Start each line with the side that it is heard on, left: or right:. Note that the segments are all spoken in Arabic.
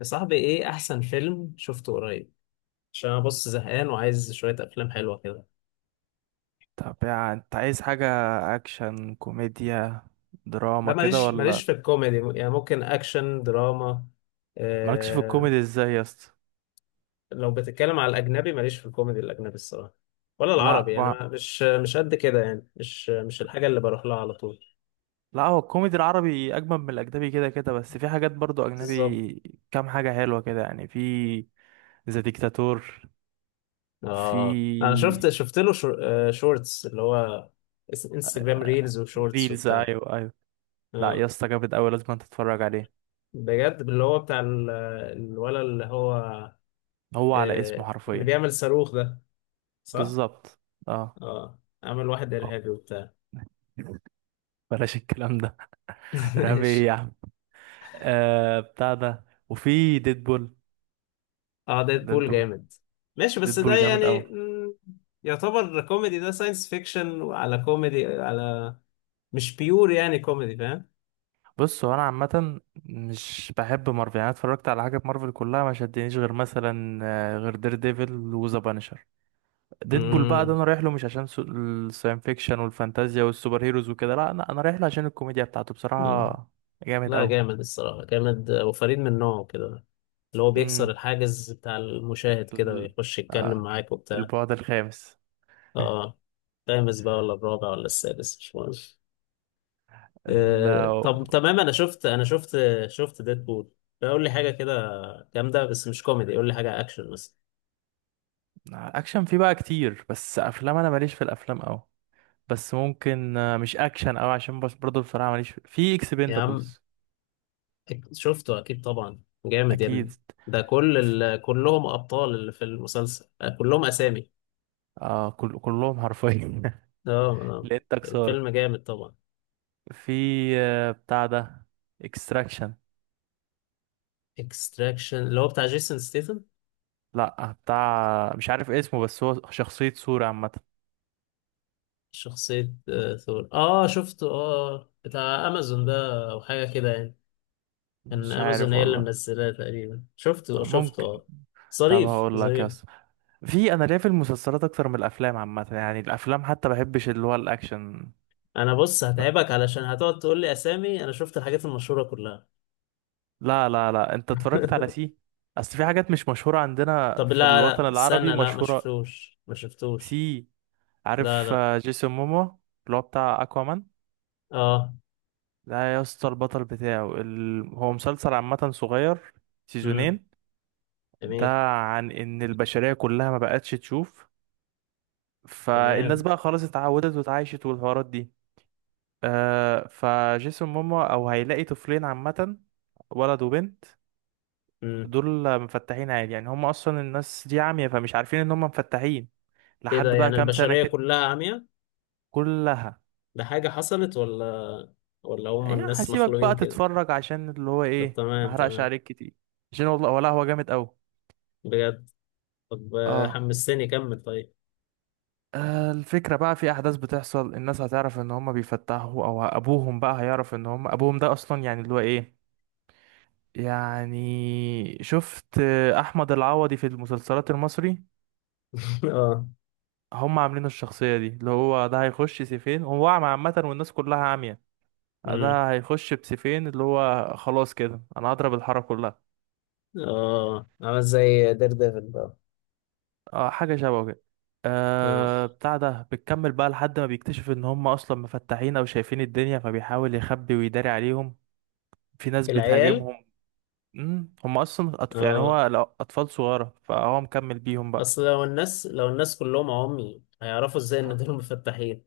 left: يا صاحبي، ايه احسن فيلم شفته قريب؟ عشان انا بص زهقان وعايز شويه افلام حلوه كده.
right: طب يعني انت عايز حاجة اكشن كوميديا
left: لا
right: دراما كده
left: ماليش
right: ولا؟
left: في الكوميدي. يعني ممكن اكشن دراما.
right: مالكش في
left: إيه؟
right: الكوميدي ازاي يا اسطى؟
left: لو بتتكلم على الاجنبي، ماليش في الكوميدي الاجنبي الصراحه، ولا
right: لا
left: العربي يعني.
right: ما...
left: مش قد كده يعني، مش الحاجه اللي بروح لها على طول.
right: لا، هو الكوميدي العربي اجمل من الاجنبي كده كده، بس في حاجات برضو
left: بالظبط.
right: اجنبي، كام حاجة حلوة كده يعني. في ذا ديكتاتور.
left: اه، انا
right: في
left: شفت له شو، شورتس. اللي هو انستجرام ريلز وشورتس
right: ريلز،
left: وبتاع.
right: ايوه ايوه. لا يا
left: اه،
right: اسطى جامد اوي، لازم انت تتفرج عليه.
left: بجد، اللي هو بتاع الولد اللي هو،
right: هو على اسمه
left: اللي
right: حرفيا.
left: بيعمل صاروخ ده، صح؟
right: بالظبط. اه.
left: اه، عمل واحد إرهابي وبتاع.
right: بلاش الكلام ده. رهيب يا
left: ماشي.
right: عم. آه بتاع ده، وفي ديدبول.
left: اه،
right: ده انت.
left: ديدبول جامد. ماشي، بس ده
right: ديدبول جامد قوي.
left: يعني يعتبر كوميدي؟ ده ساينس فيكشن وعلى كوميدي، على، مش بيور يعني كوميدي، فاهم؟
right: بص، هو انا عامه مش بحب مارفل، يعني أنا اتفرجت على حاجه في مارفل كلها ما شدنيش غير مثلا، غير دير ديفل وذا بانشر. ديدبول بقى ده
left: مم،
right: انا رايح له مش عشان الساين فيكشن والفانتازيا والسوبر هيروز وكده، لا انا رايح له عشان الكوميديا بتاعته
left: مم.
right: بصراحه. جامد
left: لا
right: قوي.
left: جامد الصراحة، جامد وفريد من نوعه كده. اللي هو بيكسر
right: امم
left: الحاجز بتاع المشاهد كده
right: ال-
left: ويخش يتكلم
right: آه،
left: معاك وبتاع.
right: البعد الخامس.
left: اه، خامس بقى ولا الرابع ولا السادس، مش مهم. طب تمام، انا شفت، انا شفت ديدبول. قول لي حاجه كده جامده بس مش كوميدي، قول لي حاجه اكشن مثلا.
right: الاكشن فيه بقى كتير، بس افلام انا ماليش في الافلام قوي. بس ممكن، مش اكشن قوي عشان بس، برضه بصراحه ماليش في
left: يا عم،
right: اكسبندبلز.
left: شفته اكيد طبعا، جامد يا
right: اكيد.
left: ابني. ده كل كلهم ابطال اللي في المسلسل، كلهم اسامي.
right: اه، كلهم حرفيا.
left: اه. آه.
right: لقيتك صارف.
left: الفيلم جامد طبعا.
right: في، بتاع ده، اكستراكشن.
left: اكستراكشن اللي هو بتاع جيسون ستيثم.
right: لا، بتاع مش عارف اسمه، بس هو شخصية صورة عامة.
left: شخصيه، ثور. اه شفته، اه، بتاع امازون ده او حاجه كده يعني. كان
right: مش
left: امازون
right: عارف
left: هي اللي
right: والله.
left: منزلاه تقريبا. شفته
right: ممكن.
left: اه.
right: طب
left: ظريف،
right: هقول لك يا
left: ظريف.
right: اسطى، في انا ليا في المسلسلات اكتر من الافلام عامة، يعني الافلام حتى بحبش اللي هو الاكشن.
left: انا بص هتعبك، علشان هتقعد تقول لي اسامي، انا شفت الحاجات المشهوره كلها.
right: لا لا لا، انت اتفرجت على سي؟ اصل في حاجات مش مشهورة عندنا
left: طب
right: في
left: لا
right: الوطن
left: لا،
right: العربي
left: استنى، لا ما
right: مشهورة.
left: شفتوش، ما شفتوش.
right: سي.
left: لا
right: عارف
left: لا.
right: جيسون مومو؟ اللي هو بتاع اكوامان.
left: اه.
right: لا يا اسطى، البطل بتاعه هو مسلسل عامة صغير،
left: امم.
right: سيزونين. ده
left: جميل.
right: عن ان البشرية كلها ما بقتش تشوف، فالناس
left: تمام.
right: بقى خلاص اتعودت واتعايشت والحوارات دي. آه، فجيسون ماما او هيلاقي طفلين عامة، ولد وبنت.
left: امم.
right: دول مفتحين عادي، يعني هم اصلا الناس دي عمية فمش عارفين ان هم مفتحين.
left: ايه ده،
right: لحد بقى
left: يعني
right: كام سنة
left: البشريه
right: كده.
left: كلها عمياء؟
right: كلها.
left: ده حاجه حصلت، ولا ولا هم
right: يعني
left: الناس
right: هسيبك
left: مخلوقين
right: بقى
left: كده؟
right: تتفرج عشان اللي هو
left: طب
right: ايه، ما
left: تمام،
right: احرقش
left: تمام.
right: عليك كتير، عشان والله ولا هو جامد قوي.
left: بجد. طب،
right: اه.
left: حمستني، كمل طيب.
right: الفكرة بقى في أحداث بتحصل الناس هتعرف إن هما بيفتحوا، أو أبوهم بقى هيعرف إن هما أبوهم ده أصلا، يعني اللي هو إيه. يعني شفت أحمد العوضي في المسلسلات المصري؟
left: اه.
right: هما عاملين الشخصية دي اللي هو ده هيخش سيفين، هو أعمى عامة والناس كلها عامية،
left: امم.
right: ده هيخش بسيفين اللي هو خلاص كده، أنا هضرب الحارة كلها.
left: اه، عمل زي دير ديفل بقى.
right: أه حاجة شبه كده.
left: اه.
right: أه بتاع ده بتكمل بقى لحد ما بيكتشف إن هما أصلا مفتحين أو شايفين الدنيا، فبيحاول يخبي ويداري عليهم. في ناس
left: العيال.
right: بتهاجمهم. هم اصلا يعني
left: اه.
right: اطفال صغيره فهو مكمل بيهم بقى.
left: اصل لو الناس، لو الناس كلهم عمي، هيعرفوا ازاي ان
right: ف-
left: دول مفتحين؟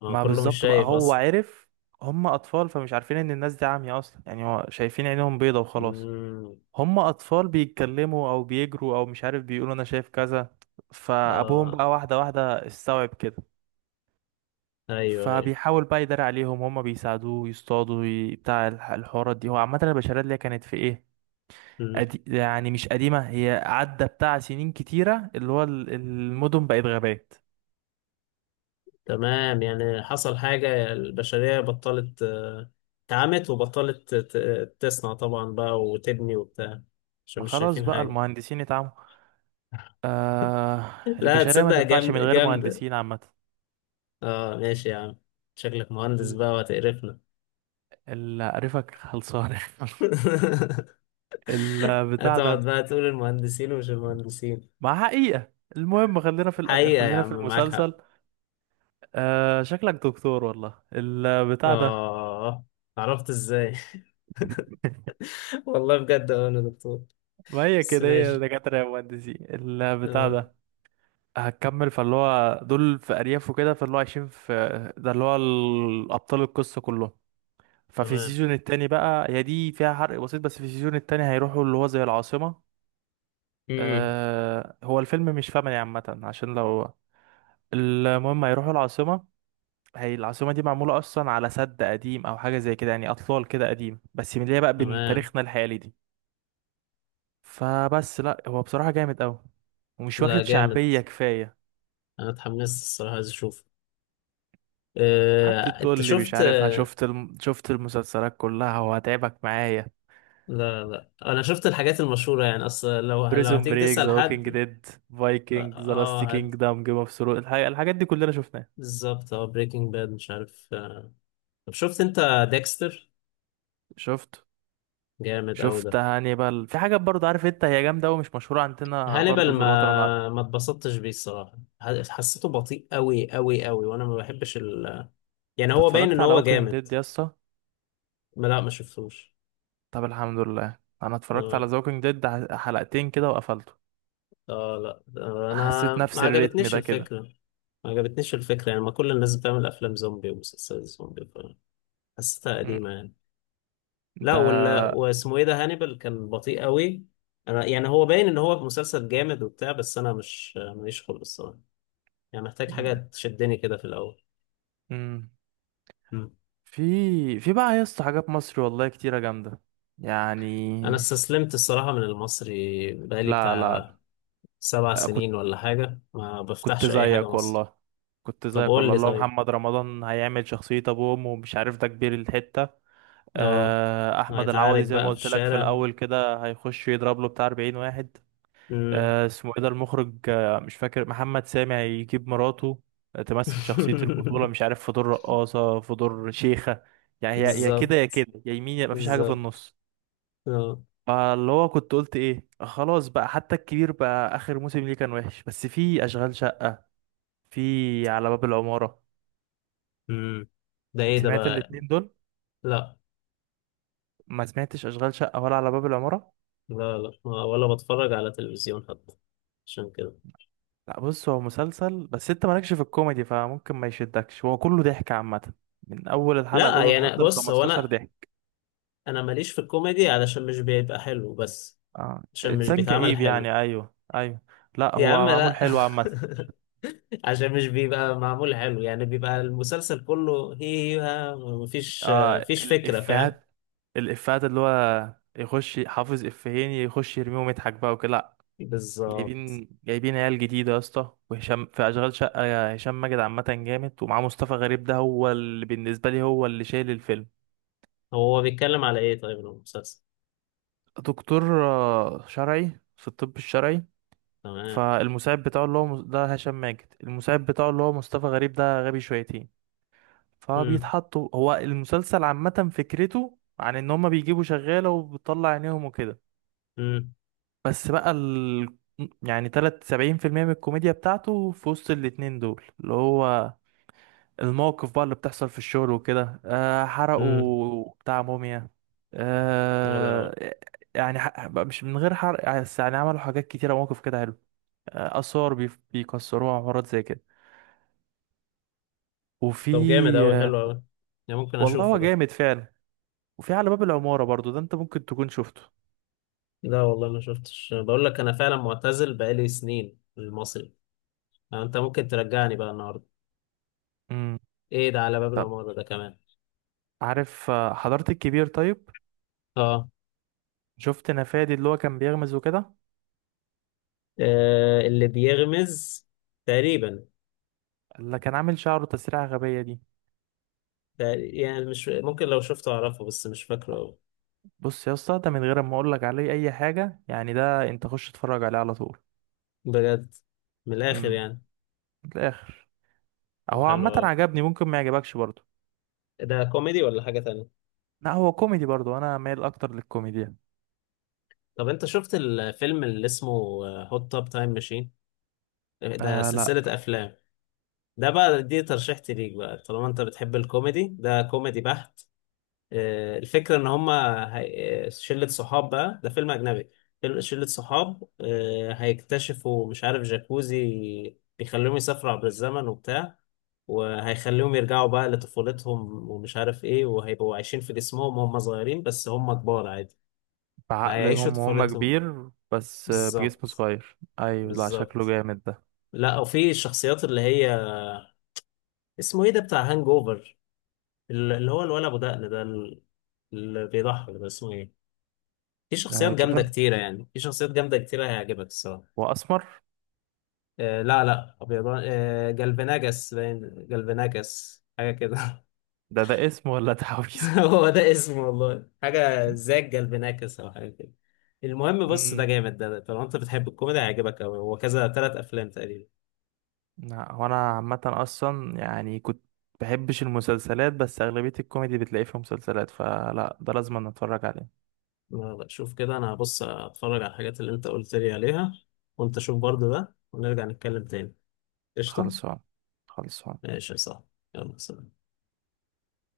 left: ما هو
right: ما
left: كله مش
right: بالظبط بقى،
left: شايف
right: هو
left: اصلا.
right: عرف هم اطفال فمش عارفين ان الناس دي عمية اصلا، يعني هو شايفين عينهم بيضة وخلاص.
left: امم.
right: هم اطفال بيتكلموا او بيجروا او مش عارف بيقولوا انا شايف كذا، فابوهم
left: اه.
right: بقى واحدة واحدة استوعب كده.
left: ايوه، ايوه.
right: فبيحاول بقى يداري عليهم، هم بيساعدوه يصطادوا، بتاع الحوارات دي. هو عامة البشرية اللي هي كانت في ايه،
left: مم.
right: يعني مش قديمة، هي عدى بتاع سنين كتيرة، اللي هو المدن بقت غابات.
left: تمام، يعني حصل حاجة البشرية بطلت، اتعمت وبطلت تصنع طبعا بقى وتبني وبتاع، عشان
right: ما
left: مش
right: خلاص
left: شايفين
right: بقى
left: حاجة.
right: المهندسين اتعموا. آه...
left: لا
right: البشرية ما
left: تصدق،
right: تنفعش من
left: جامدة،
right: غير
left: جامدة.
right: مهندسين عامة.
left: اه، ماشي يا عم. شكلك مهندس
right: ال-
left: بقى وهتقرفنا.
right: اللي عارفك خلصان. البتاع
left: هتقعد
right: ده.
left: بقى تقول المهندسين ومش المهندسين.
right: مع حقيقة. المهم خلينا في
left: حقيقة يا
right: خلينا في
left: عم، معاك حق.
right: المسلسل. شكلك دكتور والله البتاع ده.
left: آه، عرفت إزاي؟ والله بجد أنا دكتور.
right: ما هي
left: بس
right: كده هي
left: ماشي.
right: دكاترة يا مهندسين البتاع
left: آه.
right: ده. هتكمل، فاللي هو دول في ارياف وكده، فاللي هو عايشين في، ده اللي هو ابطال القصه كلهم. ففي
left: تمام.
right: السيزون التاني بقى، هي دي فيها حرق بسيط، بس في السيزون التاني هيروحوا اللي هو زي العاصمه.
left: مم.
right: آه، هو الفيلم مش فاهمني عامه عشان لو، المهم هيروحوا العاصمه. هي العاصمه دي معموله اصلا على سد قديم او حاجه زي كده، يعني اطلال كده قديم بس من اللي هي بقى بين
left: تمام.
right: تاريخنا الحالي دي. فبس لا، هو بصراحه جامد قوي، ومش
left: لا
right: واخد
left: جامد.
right: شعبيه كفايه.
left: أنا اتحمست الصراحة، عايز أشوف.
right: قعدت تقول
left: أنت
right: لي مش
left: شفت؟
right: عارف، ها، شفت شفت المسلسلات كلها وهتعبك معايا.
left: لا لا، أنا شفت الحاجات المشهورة يعني. أصل لو، لو
right: بريزون
left: هتيجي
right: بريك،
left: تسأل
right: ذا ووكينج
left: حد.
right: ديد،
left: آه.
right: فايكنج، ذا
left: آه،
right: لاست
left: هت
right: كينجدم، جيم اوف ثرونز، الحاجات دي كلنا شفناها.
left: بالظبط اه، بريكنج باد، مش عارف. آه. طب شفت أنت ديكستر؟
right: شفت
left: جامد أوي
right: شفت
left: ده.
right: هانيبال، في حاجات برضو عارف انت، هي جامده ومش مشهوره عندنا برضو
left: هانيبال
right: في الوطن العربي.
left: ما اتبسطتش بيه الصراحة، حسيته بطيء أوي أوي أوي، وأنا ما بحبش. يعني
right: انت
left: هو باين
right: اتفرجت
left: ان
right: على
left: هو
right: ووكينج
left: جامد.
right: ديد يا اسطى؟
left: لا، ما شفتوش.
right: طب الحمد لله، انا اتفرجت على
left: اه.
right: ذا ووكينج ديد حلقتين كده وقفلته.
left: لا، انا
right: حسيت
left: ما
right: نفس الريتم
left: عجبتنيش
right: ده كده.
left: الفكره. ما عجبتنيش الفكره يعني، ما كل الناس بتعمل افلام زومبي ومسلسلات زومبي. حسيتها
right: مم.
left: قديمه يعني. لا،
right: ده.
left: ولا واسمه ايه ده، هانيبال، كان بطيء قوي. انا يعني هو باين ان هو مسلسل جامد وبتاع، بس انا مش، ماليش خلق الصراحه. يعني محتاج حاجه تشدني كده في الاول.
right: مم.
left: مم.
right: في، في بقى يا اسطى، حاجات مصري والله كتيرة جامدة.
left: انا
right: يعني،
left: استسلمت الصراحه من المصري بقالي
right: لا لا.
left: بتاع سبع
right: لا، كنت
left: سنين ولا حاجه، ما
right: كنت
left: بفتحش اي حاجه
right: زيك
left: مصري.
right: والله، كنت
left: طب
right: زيك
left: قول
right: والله.
left: لي
right: اللي هو
left: طيب.
right: محمد رمضان هيعمل شخصية أبوه وأمه ومش عارف ده كبير الحتة.
left: اه.
right: أحمد
left: هيتعارك
right: العوضي زي ما
left: بقى في
right: قلت لك في
left: الشارع.
right: الأول كده هيخش يضرب له بتاع 40 واحد.
left: مم.
right: اسمه إيه ده المخرج، مش فاكر، محمد سامي هيجيب مراته، تمثل شخصية البطولة، مش عارف في دور رقاصة في دور شيخة. يعني يا كده يا
left: بالظبط.
right: كده، يا يمين يا مفيش حاجة في
left: بالظبط.
right: النص.
left: اه.
right: فاللي هو كنت قلت ايه، آه خلاص بقى، حتى الكبير بقى اخر موسم ليه كان وحش، بس في اشغال شقة، في على باب العمارة.
left: مم. ده ايه ده
right: سمعت
left: بقى؟
right: الاتنين دول؟
left: لا.
right: ما سمعتش اشغال شقة ولا على باب العمارة؟
left: لا لا. ولا بتفرج على تلفزيون حتى، عشان كده.
right: لا بص، هو مسلسل بس انت مالكش في الكوميدي فممكن ما يشدكش، هو كله ضحك عامة، من اول الحلقة
left: لا
right: الاولى لحد
left: يعني
right: ال
left: بص، هو
right: 15
left: انا
right: ضحك.
left: انا ماليش في الكوميدي، علشان مش بيبقى حلو بس.
right: آه.
left: عشان مش
right: انسان
left: بيتعمل
right: كئيب
left: حلو.
right: يعني، ايوه ايوه. لا
left: يا
right: هو
left: عم
right: معمول
left: لا.
right: حلو عامة.
left: عشان مش بيبقى معمول حلو يعني، بيبقى المسلسل كله هي هي ها، مفيش.
right: آه
left: مفيش فكرة، فاهم؟
right: الافيهات. الافيهات اللي هو يخش حافظ افيهين يخش يرميهم يضحك بقى وكده.
left: بالظبط.
right: جايبين عيال جديدة يا اسطى، وهشام في أشغال شقة، يا هشام ماجد عامة جامد، ومعاه مصطفى غريب ده هو اللي بالنسبة لي هو اللي شايل الفيلم.
left: هو بيتكلم على ايه طيب المسلسل؟
right: دكتور شرعي في الطب الشرعي.
left: تمام.
right: فالمساعد بتاعه اللي هو ده هشام ماجد، المساعد بتاعه اللي هو مصطفى غريب ده غبي شويتين.
left: امم.
right: فبيتحطوا، هو المسلسل عامة فكرته عن ان هما بيجيبوا شغالة وبتطلع عينيهم وكده.
left: امم.
right: بس بقى ال... يعني تلات سبعين في المية من الكوميديا بتاعته في وسط الاتنين دول، اللي هو المواقف بقى اللي بتحصل في الشغل وكده، آه
left: امم.
right: حرقوا بتاع موميا.
left: حلو أوي.
right: آه، يعني مش من غير حرق يعني، بس يعني عملوا حاجات كتيرة مواقف كده حلو، آه آثار بيكسروها وحوارات زي كده. وفي،
left: طب جامد أوي،
right: آه،
left: حلو أوي. يعني ممكن
right: والله
left: أشوفه
right: هو
left: ده.
right: جامد فعلا. وفي على باب العمارة برضو ده انت ممكن تكون شفته.
left: لا والله ما شفتش، بقول لك أنا فعلا معتزل بقالي سنين المصري. أنت ممكن ترجعني بقى النهاردة.
right: امم.
left: إيه ده على باب
right: طب
left: العمارة ده كمان؟
right: عارف حضرت الكبير طيب،
left: آه.
right: شفت نفادي اللي هو كان بيغمز وكده؟
left: اللي بيغمز، تقريبا.
right: اللي كان عامل شعره تسريحة غبية دي.
left: يعني مش ممكن لو شفته أعرفه، بس مش فاكره أوي.
right: بص يا اسطى، ده من غير ما اقول لك عليه اي حاجه، يعني ده انت خش اتفرج عليه على طول.
left: بجد؟ من الآخر
right: امم.
left: يعني.
right: في الاخر،
left: طب
right: هو
left: حلو
right: عامه
left: أوي.
right: عجبني، ممكن ما يعجبكش برضه.
left: ده كوميدي ولا حاجة تانية؟
right: لا هو كوميدي برضه، انا مايل اكتر للكوميديا.
left: طب أنت شفت الفيلم اللي اسمه هوت توب تايم ماشين؟ ده
right: آه لا.
left: سلسلة أفلام. ده بقى دي ترشيحتي ليك، بقى طالما انت بتحب الكوميدي، ده كوميدي بحت. الفكرة ان هما، شلة صحاب بقى، ده فيلم اجنبي. شلة صحاب، هيكتشفوا مش عارف جاكوزي بيخليهم يسافروا عبر الزمن وبتاع، وهيخليهم يرجعوا بقى لطفولتهم ومش عارف ايه، وهيبقوا عايشين في جسمهم وهم صغيرين بس هم كبار عادي. فهيعيشوا
right: بعقلهم هم
left: طفولتهم.
right: كبير بس، بجسم
left: بالظبط.
right: صغير، ايوه، لا شكله
left: بالظبط.
right: جامد ده.
left: لا، وفي الشخصيات اللي هي، اسمه ايه ده بتاع هانج اوفر، اللي هو الولد ابو دقن ده اللي بيضحك ده، اسمه ايه؟ في شخصيات
right: آه
left: جامده
right: كيفن،
left: كتيره يعني، في شخصيات جامده كتيره، هيعجبك الصراحه.
right: واسمر.
left: آه لا لا، ابيضان. آه، جالفناجاس، باين جالفناجاس حاجه كده.
right: ده ده اسم ولا تعويذه؟
left: هو ده اسمه والله، حاجه زي جالفناكس او حاجه كده. المهم بص، ده
right: امم.
left: جامد ده، طالما انت بتحب الكوميدي هيعجبك قوي، هو كذا، 3 افلام تقريبا.
right: لا هو انا عامه اصلا يعني كنت بحبش المسلسلات، بس اغلبيه الكوميدي بتلاقيه في مسلسلات، فلا ده لازم نتفرج عليه.
left: لا لا، شوف كده، انا هبص اتفرج على الحاجات اللي انت قلت لي عليها، وانت شوف برضو ده، ونرجع نتكلم تاني. قشطه.
right: خلصان. خلصان.
left: ماشي، صح. يلا، سلام.